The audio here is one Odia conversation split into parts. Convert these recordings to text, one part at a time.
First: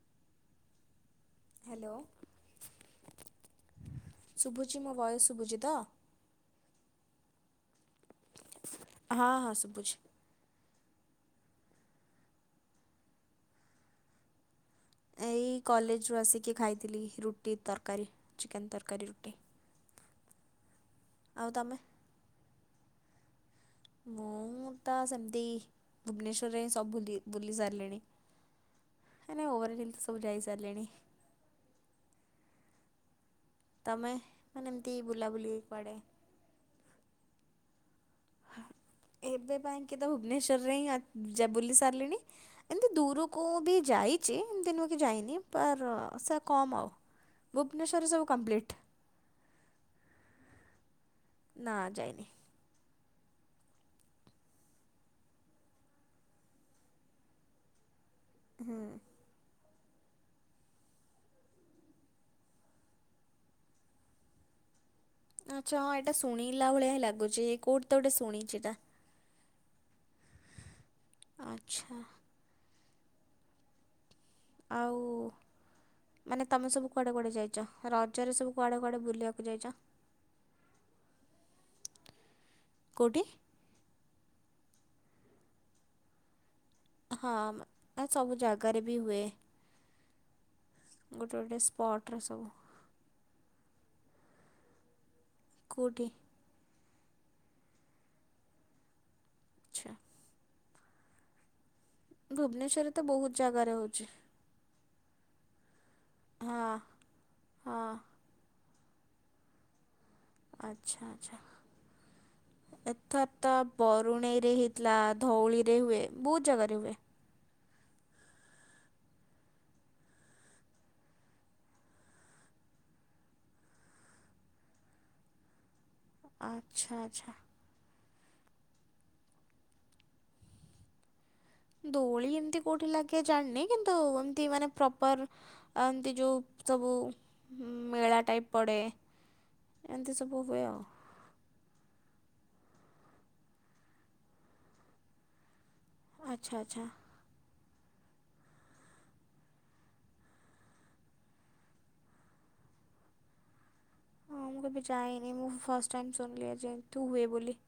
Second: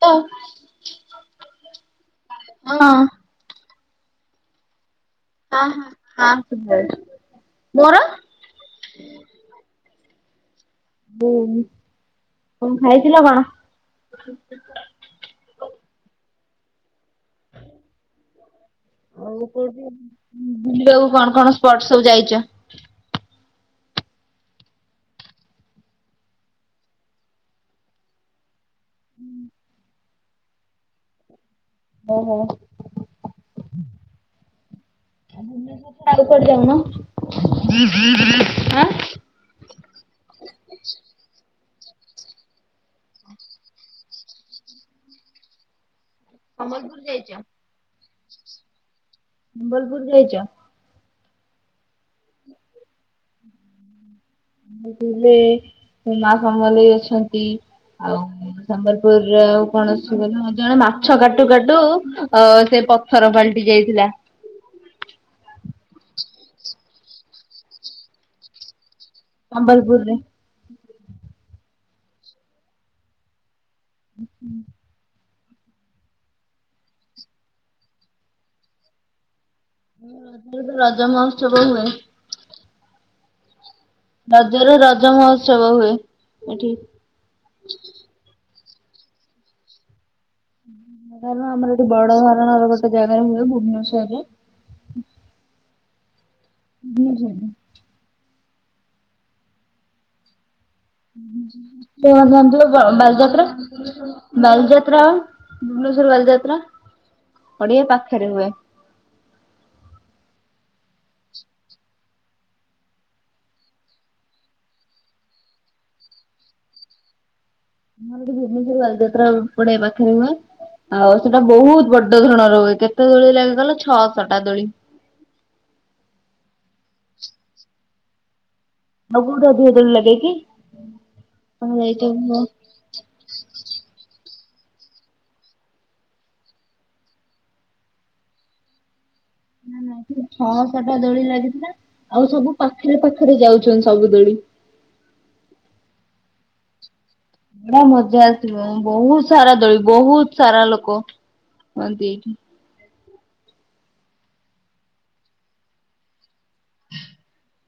ତ। ହ୍ୟାଲୋ ଶୁଭୁଛି ମୋ ଭଏସ। ଶୁଭୁଛି ତ? ହଁ ହଁ ହଁ ମୋର। ହଁ ହଁ ସୁଭୁଛି। ହୁଁ କଣ ଖାଇଥିଲ କଣ? ଏଇ କଲେଜ ରୁ ଆସିକି ଖାଇଥିଲି ରୁଟି ତରକାରୀ ଚିକେନ ତରକାରୀ ରୁଟି। ଆଉ ବୁଲିବାକୁ କଣ ଆଉ କଣ ତମେ? ସ୍ପଟ ସବୁ ଯାଇଛ? ମୁଁ ତ ସେମତି। ଭୁବନେଶ୍ୱରରେ ସବୁ ବୁଲି ସାରିଲିଣି। ମାନେ ଓଭରାଲି ସବୁ ଯାଇ ସାରିଲିଣି। ଓ ହୋ। ତମେ ମାନେ ଏମିତି ବୁଲାବୁଲି କୁଆଡେ [unintelligible] ଏବେ ପାଇଁକି ତ ଭୁବନେଶ୍ୱରରେ ହିଁ ଆ-ଯା ବୁଲି ସାରିଲିଣି। ଏମିତି ଦୂରୁକୁ ବି ଯାଇଚି ଏମିତି ନୁହେଁ କି ଯାଇନି ପର ସକ୍ କମ୍ ଆଉ। ସମ୍ବଲପୁର ଯାଇଛ? ଭୁବନେଶ୍ୱର ରେ ସବୁ କମ୍ପ୍ଲିଟ୍। ସମ୍ବଲପୁର୍ ଯାଇଚ? ନାଁ ଯାଇନି। ସମ୍ବଲପୁର୍ ରେ ସେ ମା ସମଲେଇ ଅଛନ୍ତି, ଆଉ ସମ୍ବଲପୁର ଇଏ ଆଉ କଣ ଶୁଣ ଜଣେ ମାଛ କାଟୁ କାଟୁ ଅ ସେ ପଥର ପାଲଟି ଯାଇଥିଲା। ଆଚ୍ଛା ହଁ ଏଇଟା ଶୁଣିଲା ଭଳିଆ ହିଁ ଲାଗୁଚି ଏ କୋଉଠି ତ ଗୋଟେ ଶୁଣିଚି ଏଟା। ସମ୍ବଲପୁରରେ। ଆଚ୍ଛା। ଉଁ ହୁଁ। ଆଉ ମାନେ ତମେ ସବୁ କୁଆଡେ କୁଆଡେ ଯାଇଚ, ରଜରେ ସବୁ କୁଆଡେ କୁଆଡେ ବୁଲିବାକୁ ଯାଇଚ? [unintelligible] ରଜମହୋତ୍ସବ ହୁଏ। କୋଉଠି? ରଜରେ ରଜମହୋତ୍ସବ ହୁଏ ଏଠି। ହଁ-ମ୍ ସବୁ ଜାଗାରେ ବି ହୁଏ। [unintelligible] ଗୋଟେ ଗୋଟେ ଆମର ଏଠି ବଡ ସ୍ପଟରେ ସବୁ ଧରଣର ଗୋଟେ ଜାଗାରେ ହୁଏ ଭୁବନେଶ୍ବରରେ। କୋଉଠି? ଭୁବନେଶ୍ୱର ରେ। ଆଚ୍ଛା [unintelligible] ବାଲଯାତ୍ରା ଭୁବନେଶ୍ୱରରେ ତ ବହୁତ ଜାଗାରେ ହେଉଛି ବାଲିଯାତ୍ରା ଭୁବନେଶ୍ଵର ବାଲିଯାତ୍ରା ହଁ ପଡିଆ ହଁ ପାଖେରେ ହୁଏ। ଆଚ୍ଛା ଆଚ୍ଛା। ଏଥର ତ ବରୁଣେଇ ରେ ହେଇଥିଲା ଧଉଳି ରେ ହୁଏ ବହୁତ୍ ଯାଗାରେ ହୁଏ। ଆମର ଏଠି ଭୁବନେଶ୍ବର ବାଲିଯାତ୍ରା ପଡିଆ ପାଖେରେ ହୁଏ। ଆଉ ସେଟା ବହୁତ୍ ବଡଧରଣ ର ହୁଏ କେତେ ଦୋଳି ଲାଗେ କହିଲ ଛଅଶ ଟା ଦୋଳି। ଆଚ୍ଛା ଆଚ୍ଛା। ଆଉ କୋଉଠେ ଅଧିକ ଦୋଳି ଲଗେ କି? ତମେ ଯାଇଛ କି ଦୋଳି ନାଇଁ? ଏମତି କୋଉଠି ଲାଗେ ଜାଣିନି କିନ୍ତୁ ଏମତି ମାନେ ପ୍ରପର ଆଉ ଏମିତି ଯୋଉ ସବୁ ମେଳା ଟାଇପ୍ ପଡେ ନା ନା ସେ ଛଅଶଟା ଦୋଳି ଲାଗିଥିଲା। ଆଉ ସବୁ ପାଖେରେ ପାଖେରେ ଯାଉଚନ୍ତି ସବୁ ଦୋଳି। ଆଚ୍ଛା ଆଚ୍ଛା। ବଢିଆ ମଜା ଆସିବ ବହୁତ୍ ସାରା ଦୋଳି ବହୁତ୍ ସାରା ଲୋକ ହୁଅନ୍ତି। ହଁ ମୁଁ କେବେ ଯାଇନି ମୁଁ ଫାଷ୍ଟ୍ ଟାଇମ୍ ଶୁଣିଲି ଆଜି ଏମତି ହୁଏ ବୋଲି।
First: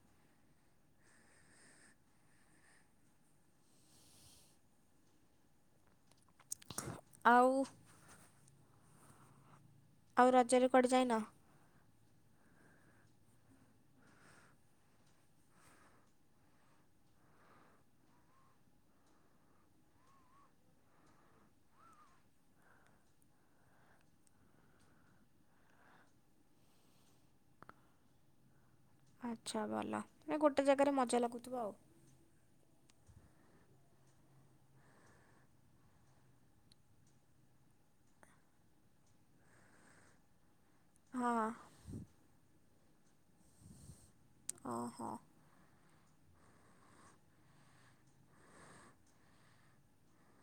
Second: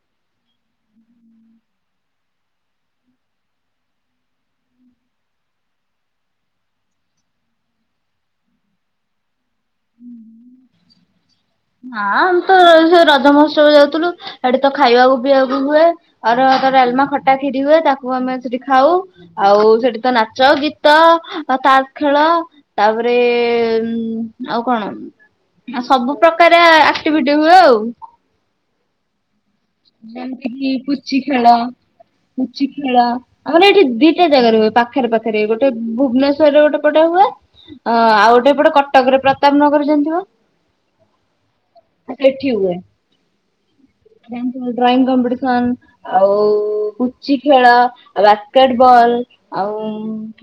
ଆଉ ଆଉ ରଜରେ କୁଆଡେ ଯାଇନ? ନାଁ ଆମ୍ ତ ସେ ରଜ ମହୋତ୍ସବ ଯାଉଥିଲୁ ସେଠି ତ ଖାଇବାକୁ ପିଇଆକୁ ହୁଏ। ଆରୁଆ ଭାତ ଆଲମା ଖଟା ଖିରି ହୁଏ ତାକୁ ଆମେ ସେଠି ଖାଉ। ଆଉ ସେଠି ତ ନାଚ ଗୀତ ତାସ୍ ଖେଳ ତାପରେ ଉଁ ଆଉ କଣ ସବୁ ପ୍ରକାରେ ଆକ୍ଟିଭିଟି ହୁଏ ଆଉ। ପାଛ ଭଲ। ମାନେ ଯେମିତି ଗୋଟେ କିି ଜାଗାରେ ମଜା ପୁଚି ଖେଳ ଲାଗୁଥିବ ଆଉ। ପୁଚି ଖେଳ ଆମର ଏଇଠି ଦିଟା ଜାଗାରେ ହୁଏ ପାଖରେ ପାଖରେ ଗୋଟେ ଭୁବନେଶ୍ଵରରେ ଗୋଟେ ପଟେ ହୁଏ। ଅ ଆଉ ଗୋଟେ ଏପଟେ କଟକରେ ପ୍ରତାପ ନଗର ଜାଣଥିବ। ହଁ। ଆ ସେଠି ହୁଏ। ମୁଁ ଡ୍ରାଇଂଙ୍ଗ ଓହୋ କମ୍ପିଡିସନ୍ ସନ ଆଉ ପୁଚି ଖେଳ ଆ ବାସ୍କେଟ ବଲ ଆଉ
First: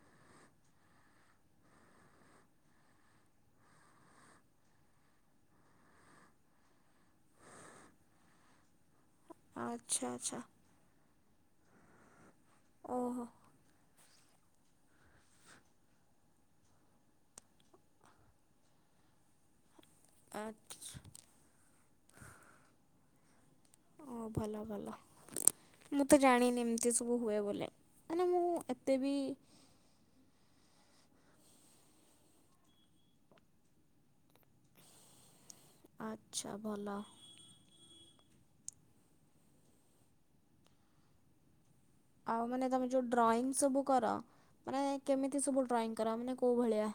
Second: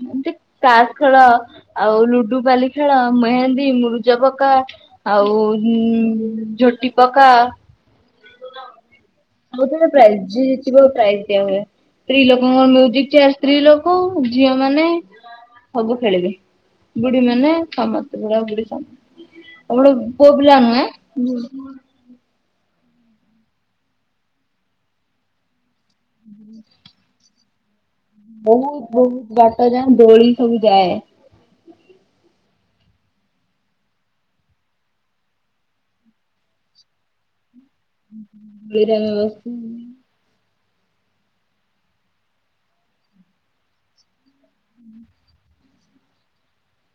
ଏମତି ତାସ୍ ଖେଳ ଆଉ ଲୁଡୁ ପାଲି ଖେଳ ମେହେନ୍ଦୀ ମୁରୁଜ ପକା। ଆଉ ଝୋଟି ପକା। ସବୁ ଥୀରେ ଆଚ୍ଛା ପ୍ରାଇଯ ଆଚ୍ଛା ଯି ଜିତିବ ପ୍ରାଇଜ୍ ଦିଆ ହୁଏ ସ୍ତ୍ରୀ ଲୋକଙ୍କ ମ୍ୟୁଜିକ୍ ଓହୋ ଚେଆର ସ୍ତ୍ରୀ ଲୋ କୋଉ ଝିଅ ମାନେ ସବୁ ଖେଳିବେ ବୁଢୀ ମାନେ ସମାସ୍ତ ବୁଡା ବୁଢୀ ଆଉ ଗ ପୁଅ ଆ ପିଲା ନୁହେ। ଓ ଭଲ ଭଲ ମୁଁ ତ ଜାଣିନି ଏମିତି ସବୁ ହୁଏ ବୋଲେ। ମାନେ ମୁଁ ଏତେ ବି ତ ଯା ଦୋଳି ସବୁ ଯାଏ। ଆଛା ଭଲ। [unintelligible] ଆଉ ମାନେ ତମେ ଯୋଉ ଡ୍ରଇଂ ସବୁ କର ମାନେ କେମିତି ସବୁ ଡ୍ରଇଂ କର ମାନେ କୋଉ ଭଳିଆ?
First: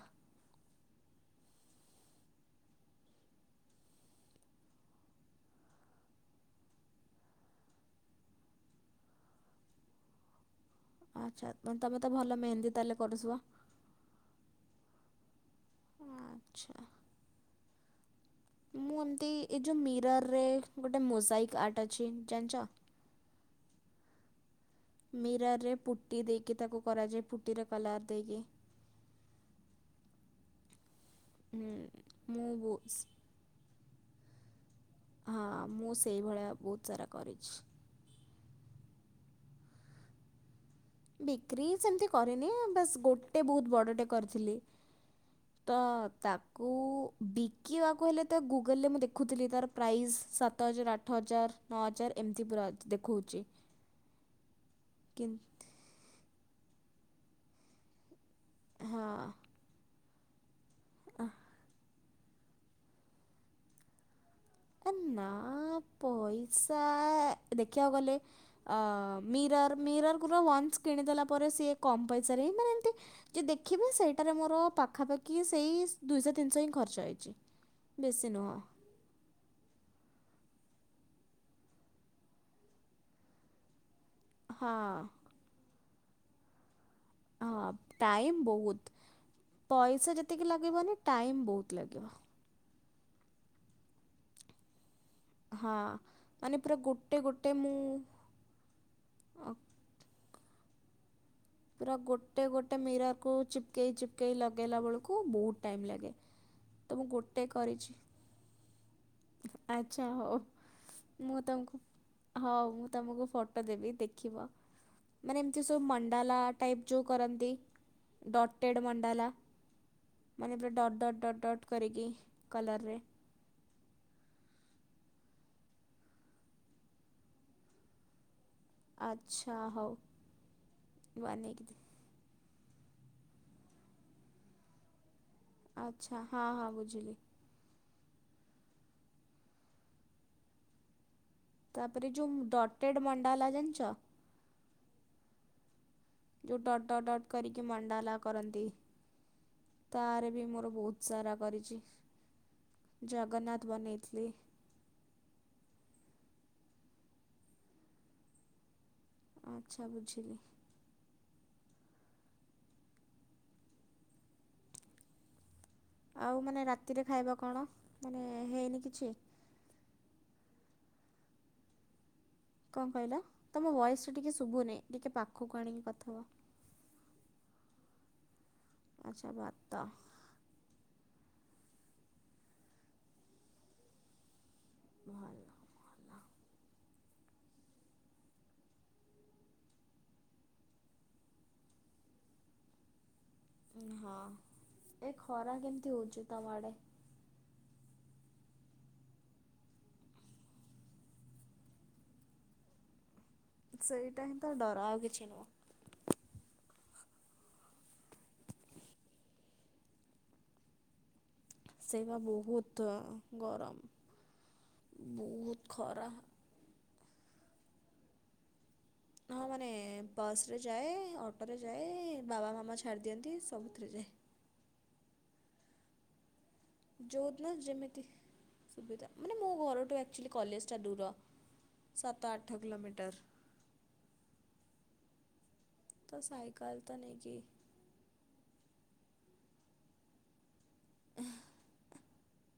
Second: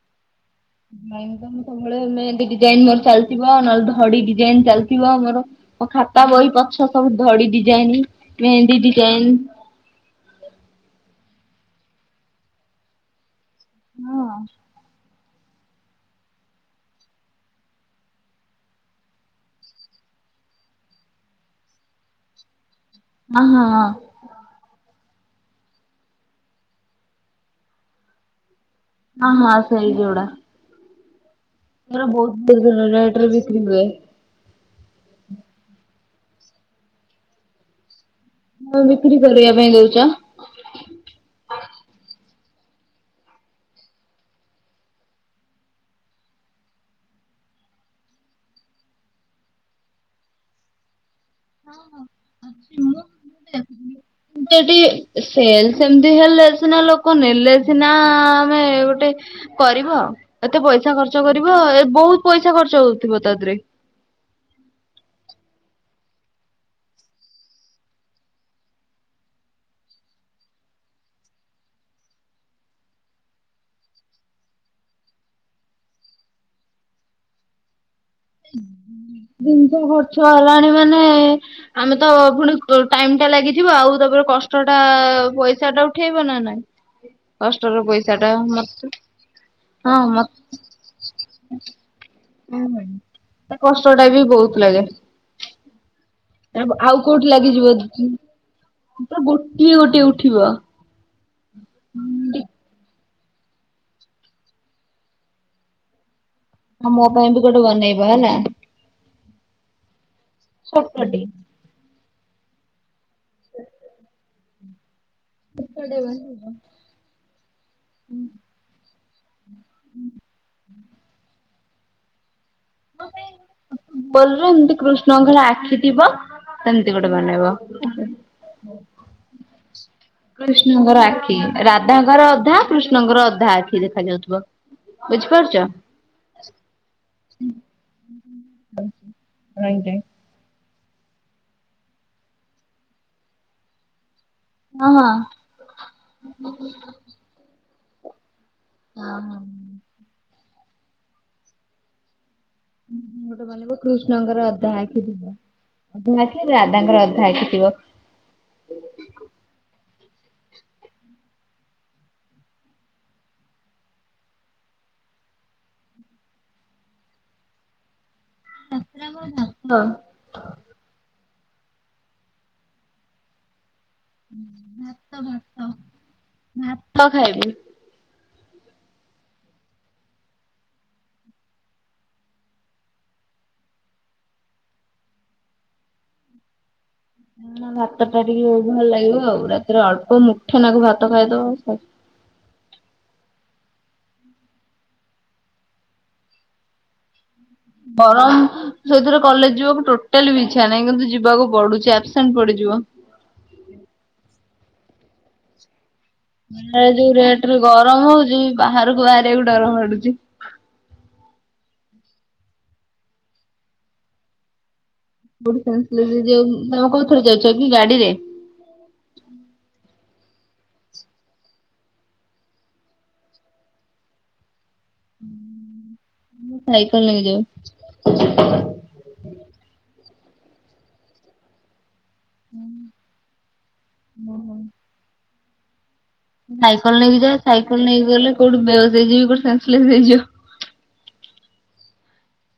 ଡ୍ରଇଂ ତ ମୁଁ ସବୁବେଳେ ମେହେନ୍ଦି ଡିଯାଇନ ମୋର ଚାଲିଥିବ ନହେଲେ ଧଡି ଡିଜାଇନ ଚାଲିଥିବ ମୋର। ମ ଖାତା ବହି ପଛ ସବୁ ଧଡି ଡିଜାଇନ ମେହେନ୍ଦି ଡିଜାଇନ। ଆଛା ମାନେ ତମେ ତ ଭଲ ମେହେନ୍ଦୀ ତାହେଲେ କରୁସୁବ। ହଁ। ଆଛା। ମୁଁ ଏମତି ଏ ଯୋଉ ମିରରରେ ଗୋଟେ ମୋଜାଇକ୍ ଆର୍ଟ ଅଛି ଜାନଛ ହ ହଁ ହ। ମିରାରରେ ପୁଟି ଦେଇକି ତାକୁ କରାଯାଏ ପୁଟିର କଲର ଦେଇକି। ହଁ ହଁ ସେଇ ଯଉଡ଼ା। ହୁଁ ସେରା ମୁଁ ବୋହୁତ ବହୁ ଦି ରେ ରେଟରେ ବିକ୍ରି ହୁଏ। ହଁ ମୁଁ ସେଇଭଳିଆ ବହୁତ ସାରା କରିଛି। ମାନେ ବିକ୍ରି କରିବା ପାଇଁ ଦଉଚ? ବିକ୍ରି ସେମିତି କରିରେନି ବାସ୍ ଗୋଟେ ବୋହୁତ ବଡ଼ଟେ କରିଥିଲି। ହୁଁ ତ ତାକୁ ବିକିବାକୁ ହେଲେ ତ ଗୁଗଲରେ ମୁଁ ଦେଖୁଥିଲି ତାର ପ୍ରାଇସ୍ ସାତ ହଜାର ଆଠ ହଜାର ନଅ ହଜାର ଏମିତି ପୁରା ଦେଖଉଚି। ସେଠି ସେଲ ସେମିତି ହେଲେ ସିନା ଲୋକ ନେଲେ ସିନା ତମେ ହଁ ଗୋଟେ କରିବ ଏତେ ପଇସା ଖର୍ଚ୍ଚ କରିବ। ତ ଏ ବହୁତ ପଇସା ଖର୍ଚ୍ଚ ହଉଥିବ ତାଥିରେ। କନ ନା ପଇସା ଦେଖିବାକୁ ଗଲେ ଆ ମିରର୍ ମିରର ଗୁର ୱାନ୍ସ କିଣିଦେଲା ପରେ ସିଏ କମ୍ ପଇସାରେ ହିଁ ମାନେ ଏମିତି ଯେ ଦେଖିବେ ସେଇଟାରେ ମୋର ପାଖାପାଖି ସେଇ ଦୁଇଶହ ତିନଶ ହିଁ ଖର୍ଚ୍ଚ ହେଇଚି। ବେଶୀ ନୁହ। ଜିନିଷ ଖର୍ଚ୍ଚ ହେଲାଣି ମାନେ ଆମେ ତ ପୁଣି ଟାଇମ ଟା ଲାଗିଥିବ ଆଉ ତାପରେ କଷ୍ଟ ହଁ ଟା ପଇସା ଟା ଉଠେଇବ ନା ନାଇଁ। ହଁ କଷ୍ଟର ପଇସା ଟା ଟାଇମ୍ ମତେ ବୋହୁତ ହଁ ପଇସା ଯେତିକି ଲାଗିବନି ଟାଇମ୍ ବୋହୁତ ଲାଗିବ। ଉ ତା କଷ୍ଟ ଟା ବି ବହୁତ ଲାଗେ ହଁ ମାନେ ପୁରା ଆଉ ଗୋଟେ କୋଉଠି ଗୋଟେ ଲାଗିଯିବ ମୁଁ ତ ପୁରା ଅ ଗୋଟିଏ ଗୋଟିଏ ଉଠିବ ପୁରା ଗୋଟେ ଗୋଟେ ମିରରକୁ ଚିପକେଇ ଚିପକେଇ ଲଗାଇଲା ବେଳକୁ ବହୁତ ଟାଇମ୍ ଲାଗେ ତ ମୁଁ ଗୋଟେ କରିଛି ହଲା ଆଚ୍ଛା ହଉ ଛୋଟଟେ। ମୁଁ ତାଙ୍କୁ ହଉ ମୁ ତମକୁ ଫଟୋ ଦେବି ଦେଖିବ ମାନେ ଏମିତି ସବୁ ମଣ୍ଡାଲା ଟାଇପ୍ ଯେଉଁ କରନ୍ତି ଡଟେଡ଼୍ ମଣ୍ଡାଲା ମାନେ ପୁରା ଡଟ୍ ଡଟ୍ ଡଟ୍ ଡଟ୍ କରିକି କଲର ରେ ବଲ ଏମିତି କୃଷ୍ଣ ଙ୍କର ଆଖି ଥିବ ସେମିତି ଗୋଟେ ବନେଇବ ଆଚ୍ଛା ହଉ କୃଷ୍ଣଙ୍କ ର ଆଖି ବନେଇକି ଦେ ରାଧା ର ଅଧା କୃଷ୍ଣଙ୍କର ଅଧା ଆଖି ଦେଖା ଯାଉଥିବ ବୁଝିପାରୁଛ ଆଚ୍ଛା ହଁ ହଁ ବୁଝିଲି ହୁଁ ହ ଆଁଞା ତାପରେ ଯୋଉ ଡଟେଡ ମଣ୍ଡାଲା ଜାଣିିଛ ହଁ ହଁ ଯୋଉ ଟଡଟ ଟଡଟ କରିକି ମଣ୍ଡାଲା କରନ୍ତି ତାର ବି ମୋର ବହୁତ ସ ରା କରିଛି ଗୋଟେ ବନେଇବ ଜଗନ୍ନାଥ ବନେଇଥିଲଥିଲେ କୃଷ୍ଣଙ୍କର ଅଧା ଆଖି ଅଧା ରାଧାଙ୍କର ଅଧା ହେଖିଥିବ ଆଚ୍ଛା ବୁଝିଲି ଆଉ ମାନେ ରାତିରେ ଖାଇବା କଣ ମାନେ ହେଇନି କିଛି ହଁ କଣ କହିଲା ତମ ଭଏସ ଟିକେ ଶୁଭୁନହି ଟିକେ ପାଖକୁ ଆଣିକି କଥା ହୁଅ ଭାତ ଖାଇବି ଆଚଛା ଭାତ୍ତ ଭଲ ଭାତ ଟା ଟିକେ ବହୁ ଭଲ ଲାଗିବ ଆଉ ରାତିରେ ଅଳ୍ପ ମୁଠେ ନାକୁ ଭାତ ଖାଇଦବ ହଁ ଏ ଖରା କେମିତି ହଉଛି ତମ ଆଡେ ବରମ ସେଇଥିରେ କଲେଜ ଯିବାକୁ ଟୋଟାଲି ବି ଇ୍ଛା ନାହିଁ କିନ୍ତୁ ଯିବାକୁ ପଡୁଛି ଆବସେଣ୍ଟ ପଡିଯିବ ସେଇଟା ହିଁ ତ ଡର ଆଉ କିଛି ନୁହଁ ଏଇନା ଯୋଉ ରେଟରେ ଗରମ ହଉଛି ବାହାରକୁ ବାହାରିବାକୁ ଡରମାଡୁଛି ସେଇବା ବହୁତ ଗରମ ବୁଢ ବହୁତ ଖରା ଯୋଉ ତମେ କୋଉ ଥରେ ଯାଉଛ କି ଗାଡି ରେ ହଁ ମାନେ ବସରେ ଯାଏ ଅଟୋରେ ଯାଏ ବାବା ମାମା ଛାଡ଼ିଦିଅନ୍ତି ସବୁଥିରେ ଯାଏ ସାଇକଲ ଯୋଉଦିନ ନେଇ ଯେମିତି ଯାଉ ସୁବିଧା ମାନେ ମୋ ଘରଠୁ ଆକ୍ଚୁଆଲି କଲେଜଟା ଦୂର ସାତ ଆଠ କିିଲୋମିଟର ତ ସାଇକେଲ ତ ନେଇ କି କଣ ନେଇକି ଗଲେ କୋଉଠି ବେହୋସ ହେଇଯିବି କୋଉଠ ସାସଲେସେ ହେଇଯିବ ହେଁ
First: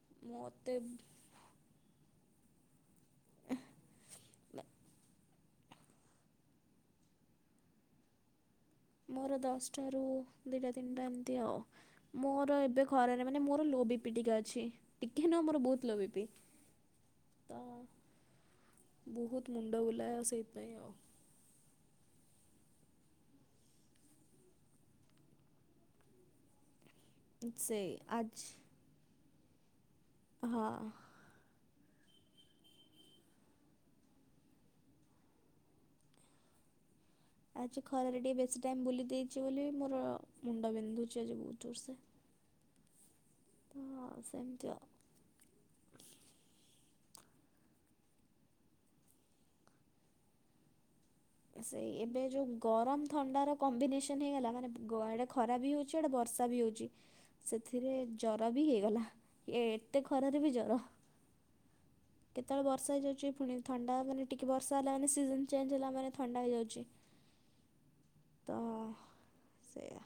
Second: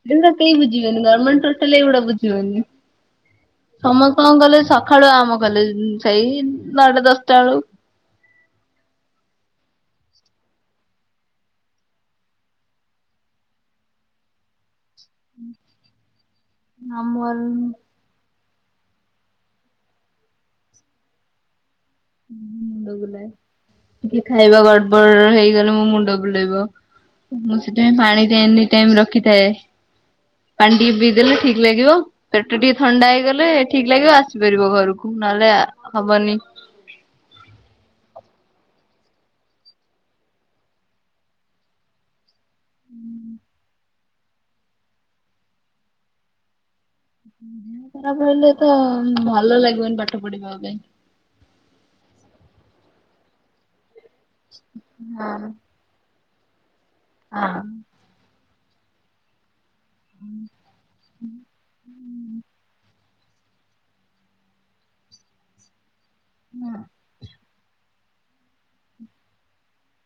ଏମିତିଆ କେହି ବୁଝିବେନି ଗରମେଟେ ଟୋଟାଲ ଏଇଗୁଡା ବୁଝିବେନି ସମସ୍ତ ଙ୍କ ଗଲେ ସକାଳୁ ଆମ କଲେଜ ସେଇ ନଅଟା ଦଶଟା ବେଳୁ ମୋର ଦଶଟାରୁ ଦିଇଟା ତିନିଟା ଏମିତି ଆଉ। ମୋର ଏବେ ଖରାରେ ମାନେ ମୋର ଲୋବିପି ଟିକେ ଅଛି ଟିକିଏ ନୁହଁ ମୋର ବହୁତ୍ ଲୋବିପି। ଆମର ବହୁତ୍ ମୁଣ୍ଡ ବୁଲାଏ ସେଇଥିପାଇଁ ଆଉ। ମୁଣ୍ଡବୁଲାଏ। ଟିକେ ଖାଇବା ଗଡ଼ବଡ଼ ହେଇଗଲେ ମୋ ମୁଣ୍ଡ ବୁଲେଇବ। ମୁଁ ସେଥିପାଇଁ ସେଇ ପାଣି ଟ ଆଜି ଏନି ଟାଇମ୍ ରଖିଥାଏ ପାଣି ହଁ। ଟିକେ ପିଇ ଦେଲେ ଠିକ୍ ଲାଗିବ। ପେଟ ଟିକେ ଥଣ୍ଡା ହେଇଗଲେ ଠିକ୍ ଲାଗିବ ଆସିପାରିବ ଘରକୁ ନହେଲେ ହବନି। ଆଜି ଖରାରେ ଟିକେ ବେଶୀ ଟାଇମ୍ ବୁଲି ଦେଇେଛି ବୋଲି ମୋର ମୁଣ୍ଡ ବିନ୍ଧୁଛି ଆଜି ବହୁତ୍ ଜୋରସେ। ହୁଁ। ହଁ ସେମିତି ଆଉ। ଦେହ ଖରାପ ହେଲେ ତ ଭଲ ଲାଗିବନି ପାଠପଢ଼ିବା ପାଇଁ। ସେଇ ଏବେ ଯୋଉ ଗରମ ଥଣ୍ଡା ର କମ୍ବିନେସନ୍ ହେଇଗଲା ମାନେ ଆଡେ ଖରା ବି ହଉଛି। ଆଡ଼େ ବର୍ଷା ବି ହେଉଛି ସେଥିରେ ଜର ବି ହେଇଗଲା। ଏତେ ଖରାରେ ବି ଜର କେତେବେଳେ ବର୍ଷା ହେଇଯାଉଛି ପୁଣି ଥଣ୍ଡା ମାନେ ଟିକେ ବର୍ଷା ହେଲାବୋଲି ମାନେ ସିଜନ୍ ଚେଞ୍ଜ ହେଲାମାନେ ଥଣ୍ଡା ହେଇଯାଉଛି। ତ ସେଇୟା।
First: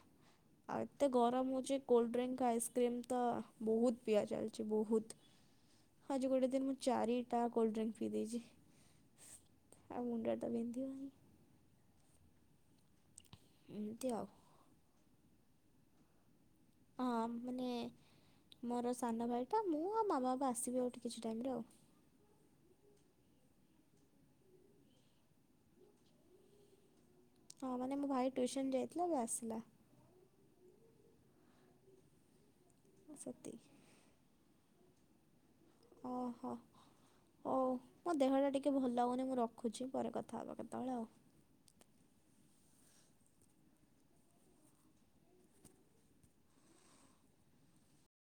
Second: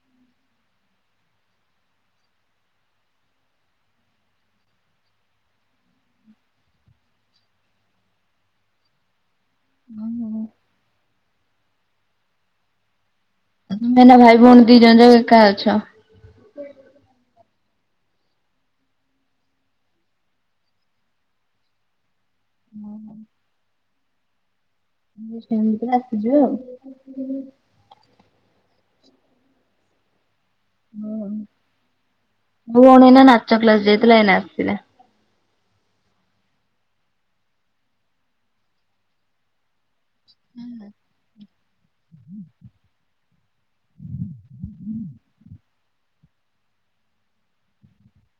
ଆଉ ଏତେ ଗରମ ହଉଛି କୋଲ୍ଡ ଡ୍ରିଙ୍କ୍ ଆଇସ୍କ୍ରିମ୍ ତ ବହୁତ୍ ପିଆ ଚାଲିଛି ହ। ବହୁତ୍। ଆଜି ଗୋଟେ ଦିନ ମୁଁ ଚାରିଟା କୋଲ୍ଡଡ୍ରିଙ୍କ ପିଇଦେଇଛି। ଆଉ ମୁଣ୍ଡ ତ ବିନ୍ଧିବ ହିଁ। ତମେ ଏମିତି ଏଇନା ଆଉ ଭାଇ ଭଉଣୀ ଦି ଜଣ ଯାେକା ଏକା ଅଛ। ହଁ ମାନେ ମୋର ସାନଭାଇଟା ମୁଁ ଆଉ ମାମା ବାପା ଆସିବେ ଆଉ ଟିକେ କିଛି ଟାଇମ୍ ରେ ଆଉ। ହୁଁ ହୁଁ। ସେମତି ଆସିଯିବ ଆଉ। ହଁ ମାନେ ମୋ ଭାଇ ଟ୍ୟୁସନ୍ ଯାଇଥିଲା ତ ଆସିଲା। ହୁଁ ଭଉଣୀ ଏଇନା ନାଚ ସେତିକି କ୍ଲାସ୍ ଯାଇଥିଲା ଏଇନେ ଆସିଲା। ଓହୋ ହଉ ମୋ ଦେହ ଟା ଟିକେ ଭଲଲାଗୁନି ମୁଁ ରଖୁ ରଖୁଛି ପରେ କଥା ହେବା କେତେବେଳେ ଆଉ। ହୁଁ।